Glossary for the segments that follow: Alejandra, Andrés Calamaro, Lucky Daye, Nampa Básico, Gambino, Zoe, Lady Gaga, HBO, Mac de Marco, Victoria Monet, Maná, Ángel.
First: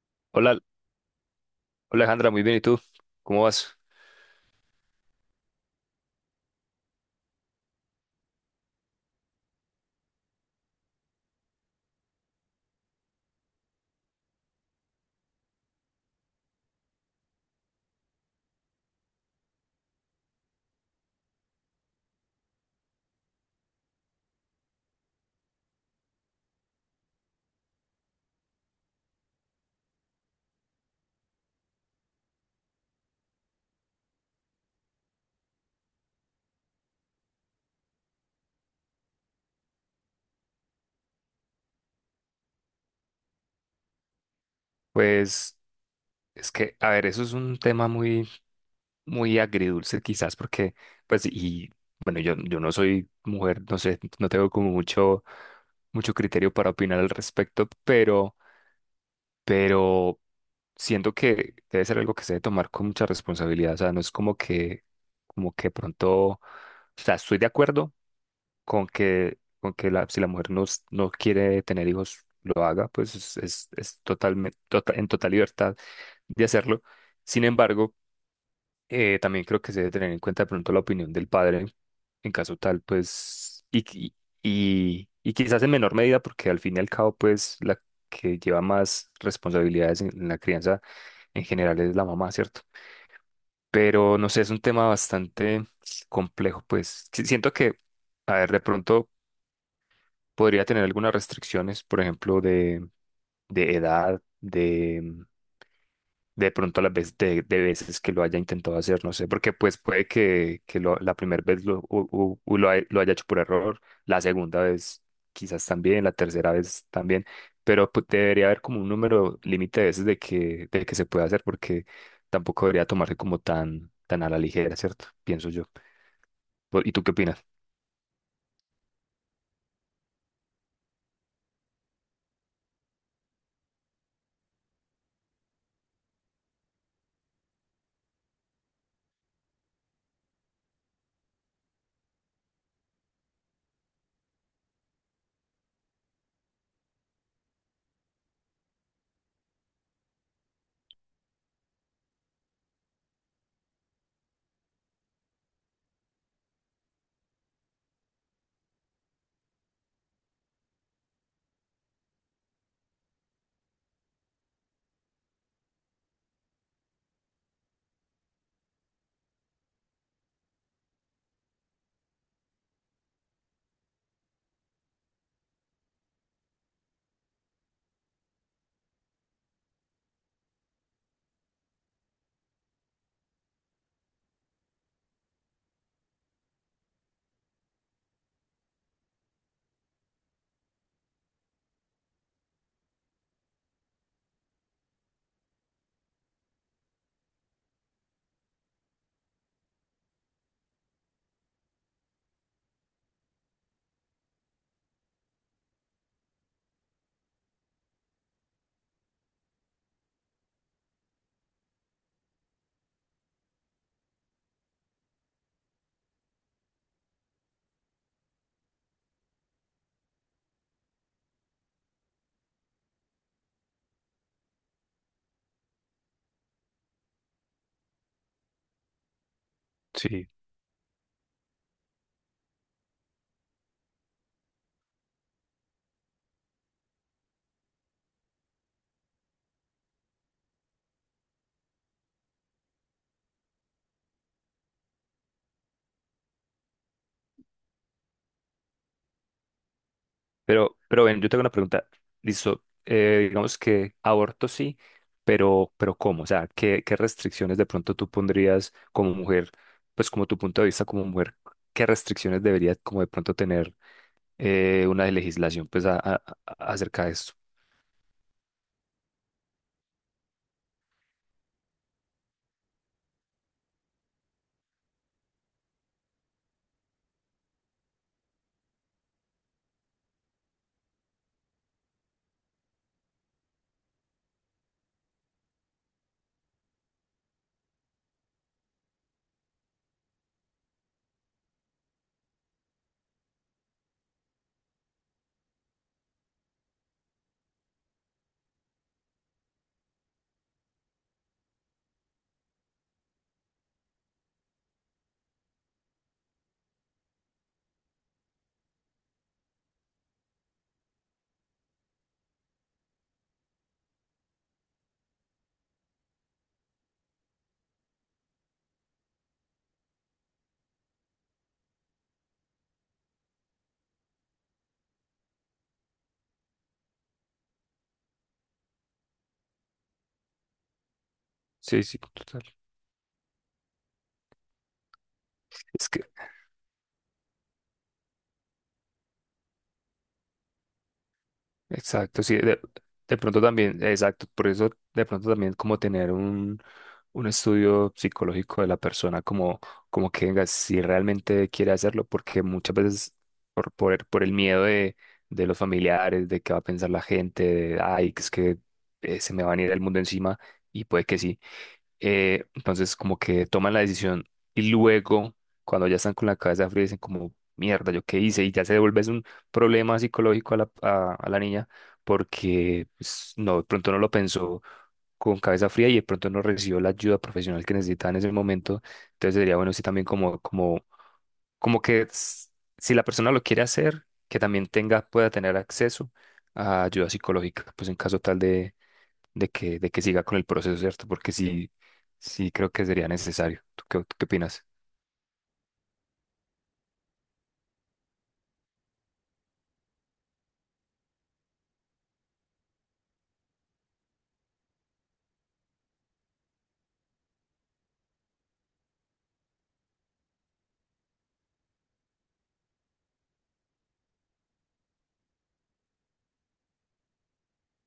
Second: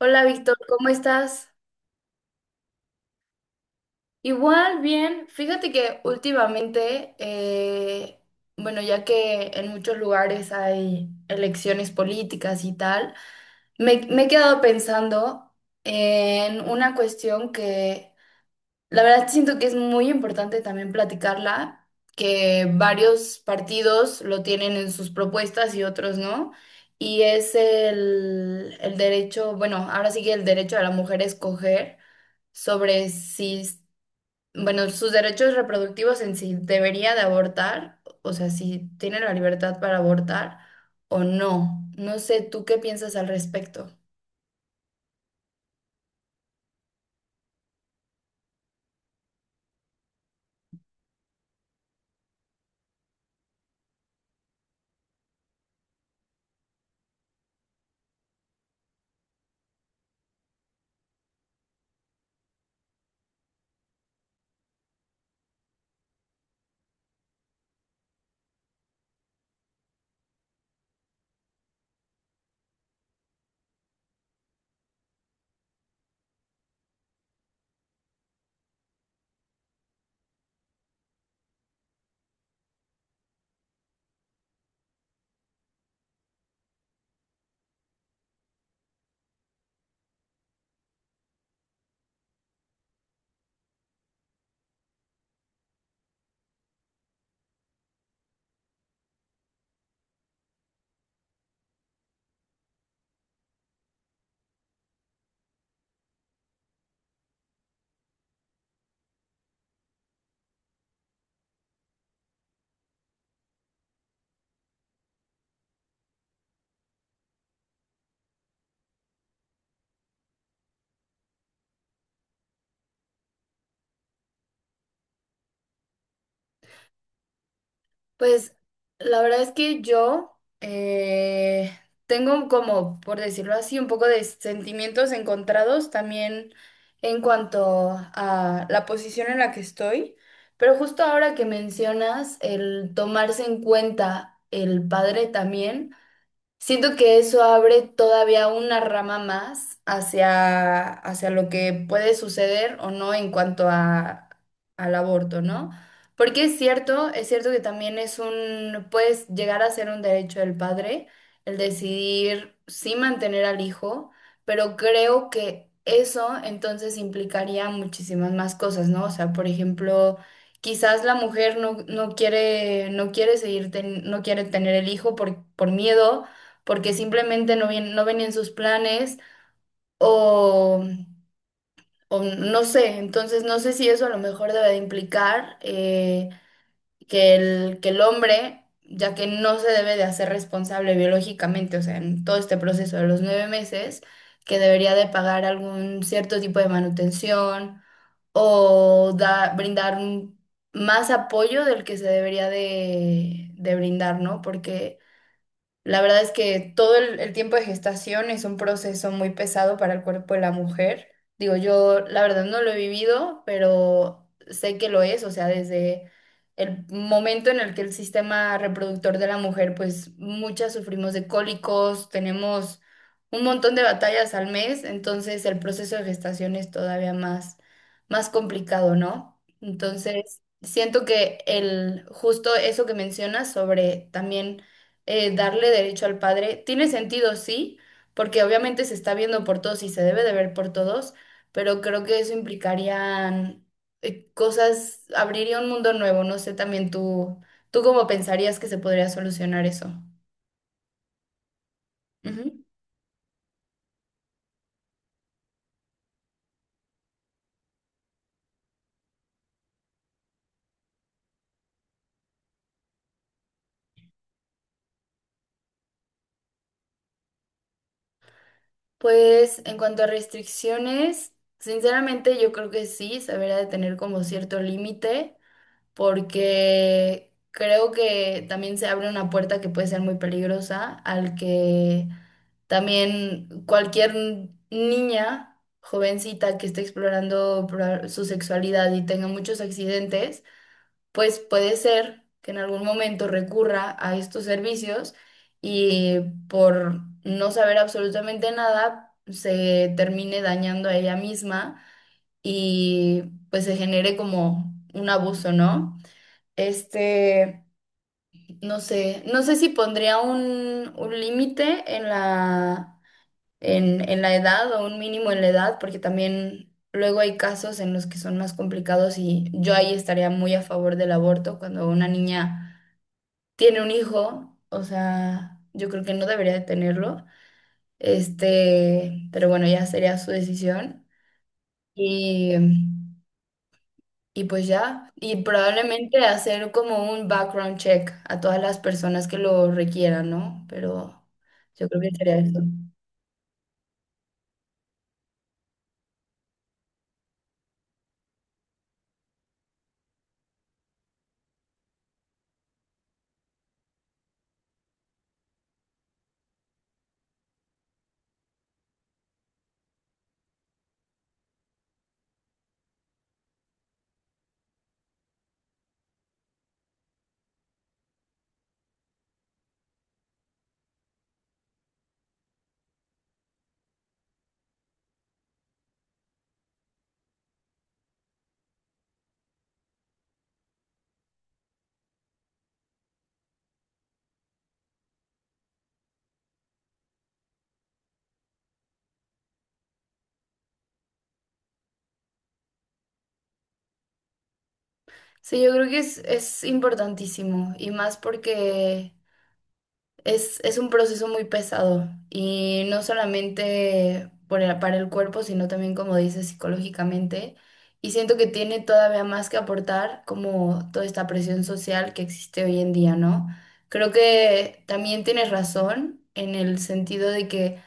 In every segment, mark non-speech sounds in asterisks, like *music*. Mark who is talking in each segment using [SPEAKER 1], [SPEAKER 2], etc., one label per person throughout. [SPEAKER 1] Hola
[SPEAKER 2] Hola,
[SPEAKER 1] Víctor,
[SPEAKER 2] hola,
[SPEAKER 1] ¿cómo estás?
[SPEAKER 2] Alejandra, muy bien, ¿y tú? ¿Cómo vas?
[SPEAKER 1] Igual, bien. Fíjate que últimamente, bueno, ya que en muchos lugares hay elecciones políticas y tal, me he quedado pensando en una cuestión que la verdad siento que es muy importante también platicarla, que varios partidos lo tienen en sus propuestas y otros no. Y es el derecho, bueno, ahora sí que el derecho de la mujer a escoger sobre si, bueno, sus derechos reproductivos en si debería de abortar, o sea, si tiene la libertad para abortar o no. No sé, ¿tú qué piensas al respecto?
[SPEAKER 2] Pues es que, a ver, eso es un tema muy, muy agridulce quizás porque, pues, y bueno, yo no soy mujer, no sé, no tengo como mucho, mucho criterio para opinar al respecto, pero siento que debe ser algo que se debe tomar con mucha responsabilidad, o sea, no es como que pronto, o sea, estoy de acuerdo, con que la, si la mujer no, no quiere tener hijos, lo haga, pues es totalmente, en total libertad de hacerlo. Sin embargo, también creo que se debe tener en cuenta de pronto la opinión del padre, en caso tal, pues, y, quizás en menor medida, porque al fin y al cabo, pues, la que lleva más responsabilidades en la crianza en general es la mamá, ¿cierto? Pero no sé, es un tema bastante complejo, pues. Siento que, a ver, de pronto podría tener algunas restricciones, por ejemplo, de edad, de pronto a las veces, de veces que lo haya intentado hacer, no sé, porque pues puede que la primera vez lo, u- u- u lo, lo haya hecho por error, la segunda vez quizás también, la tercera vez también, pero pues, debería haber como un número límite de veces de que se puede hacer, porque tampoco debería tomarse como tan, tan a la ligera, ¿cierto? Pienso yo. ¿Y tú qué opinas?
[SPEAKER 1] Pues la verdad es que yo tengo como, por decirlo así, un poco de sentimientos encontrados también en cuanto a la posición en la que estoy, pero justo ahora que mencionas el tomarse en cuenta el padre también. Siento que eso abre todavía una rama más hacia, hacia lo que puede suceder o no en cuanto a, al aborto, ¿no? Porque es cierto que también es un, puedes llegar a ser un derecho del padre el decidir sí mantener al hijo, pero creo que eso entonces implicaría muchísimas más cosas, ¿no? O sea, por ejemplo... Quizás la mujer no, no quiere, no quiere seguir no quiere tener el hijo por miedo, porque simplemente no, no venían sus planes o, o no sé, entonces no sé si eso a lo mejor debe de implicar que que el hombre, ya que no se debe de hacer responsable biológicamente, o sea, en todo este proceso de los 9 meses, que debería de pagar algún cierto tipo de manutención o brindar más apoyo del que se debería de brindar, ¿no? Porque... La verdad es que todo el tiempo de gestación es un proceso muy pesado para el cuerpo de la mujer. Digo, yo la verdad no lo he vivido, pero sé que lo es, o sea, desde el momento en el que el sistema reproductor de la mujer, pues muchas sufrimos de cólicos, tenemos un montón de batallas al mes, entonces el proceso de gestación es todavía más, más complicado, ¿no?
[SPEAKER 2] Sí.
[SPEAKER 1] Entonces, siento que el justo eso que mencionas sobre también darle derecho al padre. Tiene sentido, sí, porque obviamente se está viendo por todos y se debe de ver por todos, pero creo que eso implicaría cosas, abriría un mundo nuevo. No sé también tú cómo pensarías que se podría solucionar eso.
[SPEAKER 2] Pero ven, yo tengo una pregunta.
[SPEAKER 1] Ujú.
[SPEAKER 2] Listo, digamos que aborto sí, pero ¿cómo? O sea, ¿qué restricciones de pronto tú pondrías como mujer, pues como tu punto de vista como mujer, qué restricciones debería como de pronto tener una legislación pues acerca de esto?
[SPEAKER 1] Pues en cuanto a restricciones, sinceramente yo creo que sí, se debería de tener como cierto límite, porque creo que también se abre una puerta que puede ser muy peligrosa al que también cualquier niña jovencita que esté explorando su sexualidad y tenga muchos accidentes, pues puede ser que en algún momento recurra a estos servicios y por no saber absolutamente nada se termine dañando a ella misma y pues se genere como un abuso, ¿no? Este, no sé, no sé si pondría un límite en la en la edad o un mínimo en la edad, porque también luego hay casos en los que son más complicados y yo ahí estaría muy a favor del aborto cuando una niña tiene un hijo, o sea, yo creo que no debería de tenerlo, este, pero bueno, ya sería su decisión
[SPEAKER 2] Sí, sí, total.
[SPEAKER 1] y, y pues ya, y
[SPEAKER 2] Es que,
[SPEAKER 1] probablemente hacer como un background check a todas las personas que lo requieran, ¿no? Pero yo creo que
[SPEAKER 2] exacto, sí,
[SPEAKER 1] sería eso.
[SPEAKER 2] de pronto también, exacto, por eso de pronto también como tener un estudio psicológico de la persona, como, como que venga, si realmente quiere hacerlo, porque muchas veces por el miedo de los familiares, de qué va a pensar la gente, de, ay, que es que se me va a venir el mundo encima, y puede que sí, entonces como que toman la decisión y luego cuando ya están con la cabeza fría dicen como, mierda, ¿yo qué hice? Y ya se devuelve es un problema psicológico a a la niña porque pues, no, de pronto no lo pensó con cabeza fría y de pronto no recibió la ayuda profesional que necesitaba en ese momento. Entonces sería bueno sí también como que si la persona lo quiere hacer, que también tenga, pueda tener acceso a ayuda psicológica, pues en caso tal de que siga con el proceso, ¿cierto? Porque sí, sí creo que sería necesario. ¿Tú qué opinas?
[SPEAKER 1] Sí, yo creo que es importantísimo y más porque es un proceso muy pesado y no solamente por para el cuerpo, sino también, como dices, psicológicamente. Y siento que tiene todavía más que aportar como toda esta presión social que existe hoy en día, ¿no? Creo que también tienes razón en el sentido de que...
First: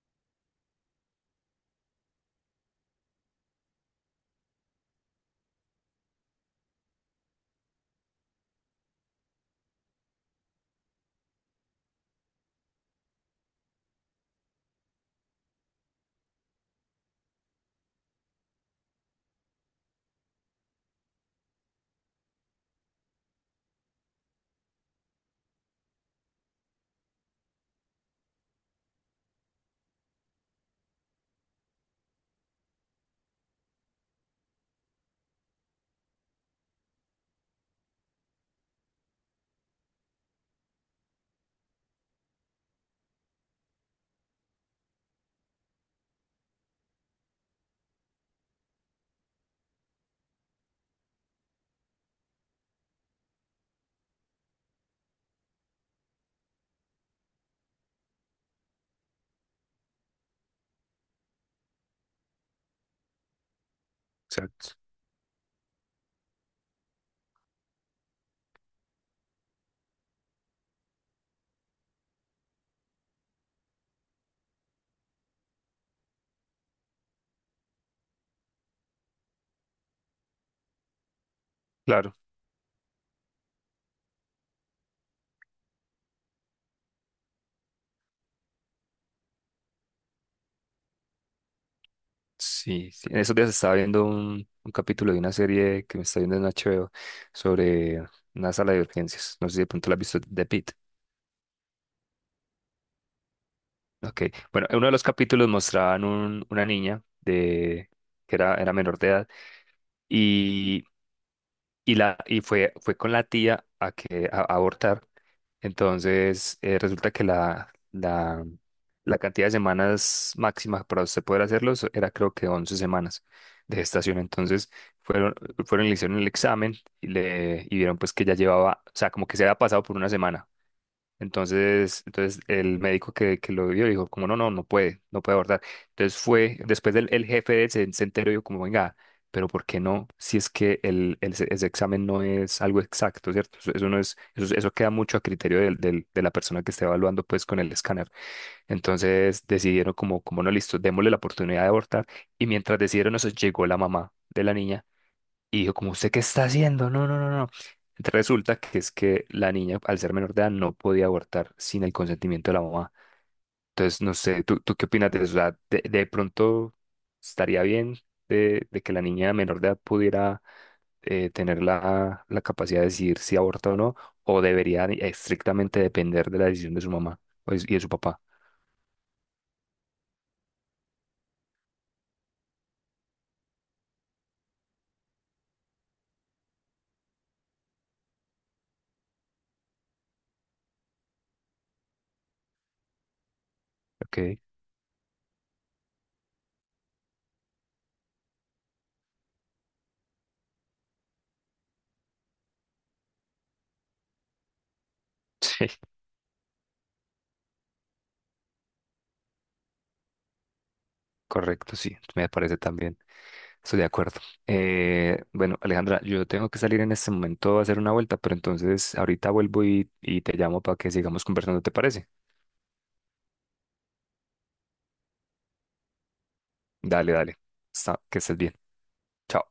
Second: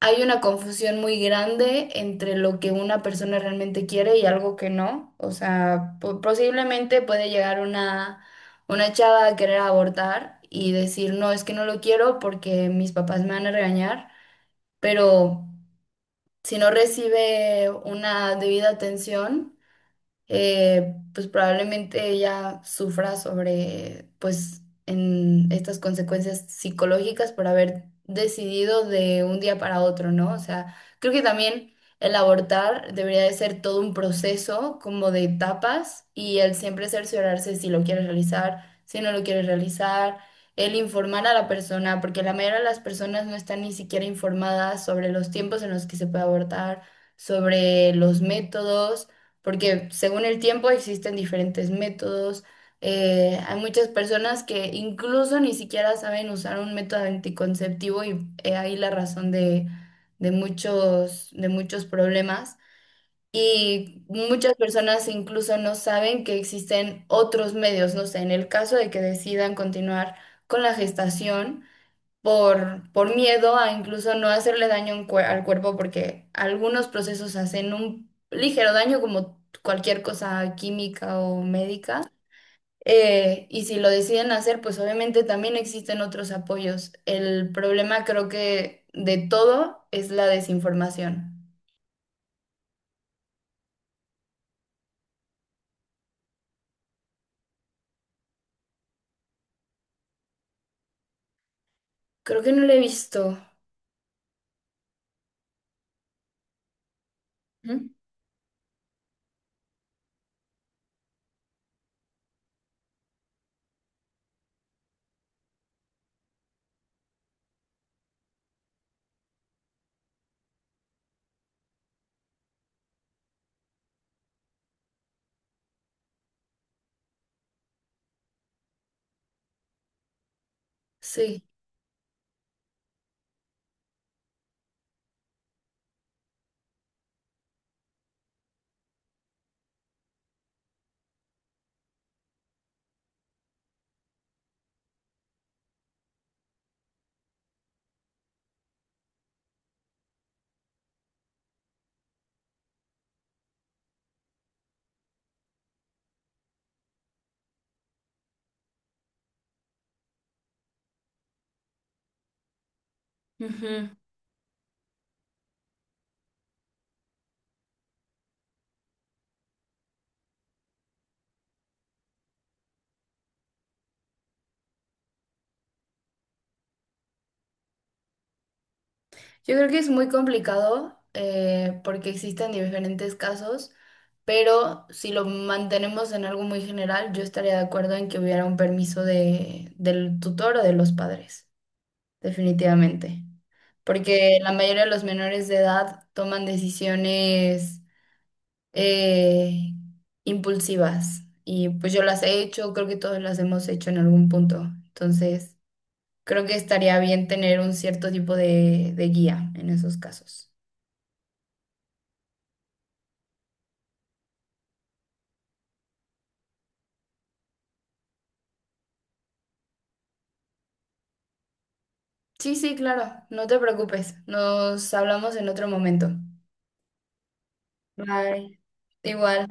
[SPEAKER 1] Hay una confusión muy grande entre lo que una persona realmente quiere y algo que no. O sea, posiblemente puede llegar una chava a querer abortar y decir, no, es que no lo quiero porque mis papás me van a regañar, pero si no recibe una debida atención, pues probablemente ella sufra sobre, pues, en estas consecuencias psicológicas por haber decidido de un día para otro, ¿no? O sea, creo que también el abortar debería de ser todo un proceso como de etapas y el siempre cerciorarse si lo quieres realizar, si no lo quieres realizar. El informar a la persona, porque la mayoría de las personas no están ni siquiera informadas sobre los tiempos en los que se puede abortar, sobre los métodos, porque según el tiempo existen diferentes métodos. Hay muchas personas que incluso ni siquiera saben usar un método anticonceptivo y he ahí la razón de muchos problemas. Y muchas
[SPEAKER 2] Exacto.
[SPEAKER 1] personas incluso no saben que existen otros medios, no sé, en el caso de que decidan continuar con la gestación por miedo a incluso no hacerle daño en al cuerpo, porque algunos procesos hacen un ligero daño, como cualquier cosa química o médica.
[SPEAKER 2] Claro,
[SPEAKER 1] Y si lo deciden hacer, pues obviamente también existen otros apoyos. El problema creo que de todo es la desinformación.
[SPEAKER 2] sí, sí. En esos días estaba viendo un capítulo de una serie que me está viendo en HBO sobre una sala de urgencias. No sé si de pronto la has visto, de Pitt.
[SPEAKER 1] Creo que no lo he visto.
[SPEAKER 2] Ok, bueno, en uno de los capítulos mostraban una niña de,
[SPEAKER 1] Ujú.
[SPEAKER 2] que era, era menor de edad y, y fue, fue con la tía a abortar. Entonces, resulta que la cantidad de semanas máxima para usted poder hacerlo era creo que 11 semanas de gestación. Entonces, fueron, fueron y le hicieron el examen y, y vieron pues que ya llevaba, o sea, como que se había pasado por una semana.
[SPEAKER 1] Sí.
[SPEAKER 2] Entonces el médico que lo vio dijo, como no, no, no puede, no puede abortar. Entonces fue, después del el jefe de él se enteró y dijo, como venga, pero ¿por qué no? Si es que ese examen no es algo exacto, ¿cierto? Eso no es, eso queda mucho a criterio de la persona que esté evaluando pues con el escáner. Entonces decidieron como, como no, listo, démosle la oportunidad de abortar. Y mientras decidieron eso, llegó la mamá de la niña y yo como, ¿usted qué está haciendo? No, no, no, no. Resulta que es que la niña, al ser menor de edad, no podía abortar sin el consentimiento de la mamá.
[SPEAKER 1] Ujú.
[SPEAKER 2] Entonces, no sé, ¿tú qué opinas de eso? O sea, de pronto estaría bien de que la niña menor de edad pudiera tener la capacidad de decidir si aborta o no, o debería estrictamente depender de la decisión de su mamá y de su papá.
[SPEAKER 1] Yo creo que es muy complicado porque existen diferentes casos, pero si lo mantenemos en algo muy general, yo estaría de acuerdo en que hubiera un permiso de, del tutor o de los padres, definitivamente.
[SPEAKER 2] Ok,
[SPEAKER 1] Porque la
[SPEAKER 2] *laughs*
[SPEAKER 1] mayoría de los menores de edad toman decisiones eh, impulsivas y pues yo las he hecho, creo que todos las hemos hecho en algún punto. Entonces,
[SPEAKER 2] sí,
[SPEAKER 1] creo que estaría bien tener un cierto tipo de guía en esos casos.
[SPEAKER 2] correcto, sí, me parece también. Estoy de acuerdo. Bueno, Alejandra, yo tengo que salir en este momento a hacer una vuelta, pero entonces ahorita vuelvo y te llamo para que sigamos conversando, ¿te parece?
[SPEAKER 1] Sí, sí, claro, no te preocupes. Nos hablamos en otro momento.
[SPEAKER 2] Dale, dale. Que estés bien.
[SPEAKER 1] Bye.
[SPEAKER 2] Chao.
[SPEAKER 1] Igual.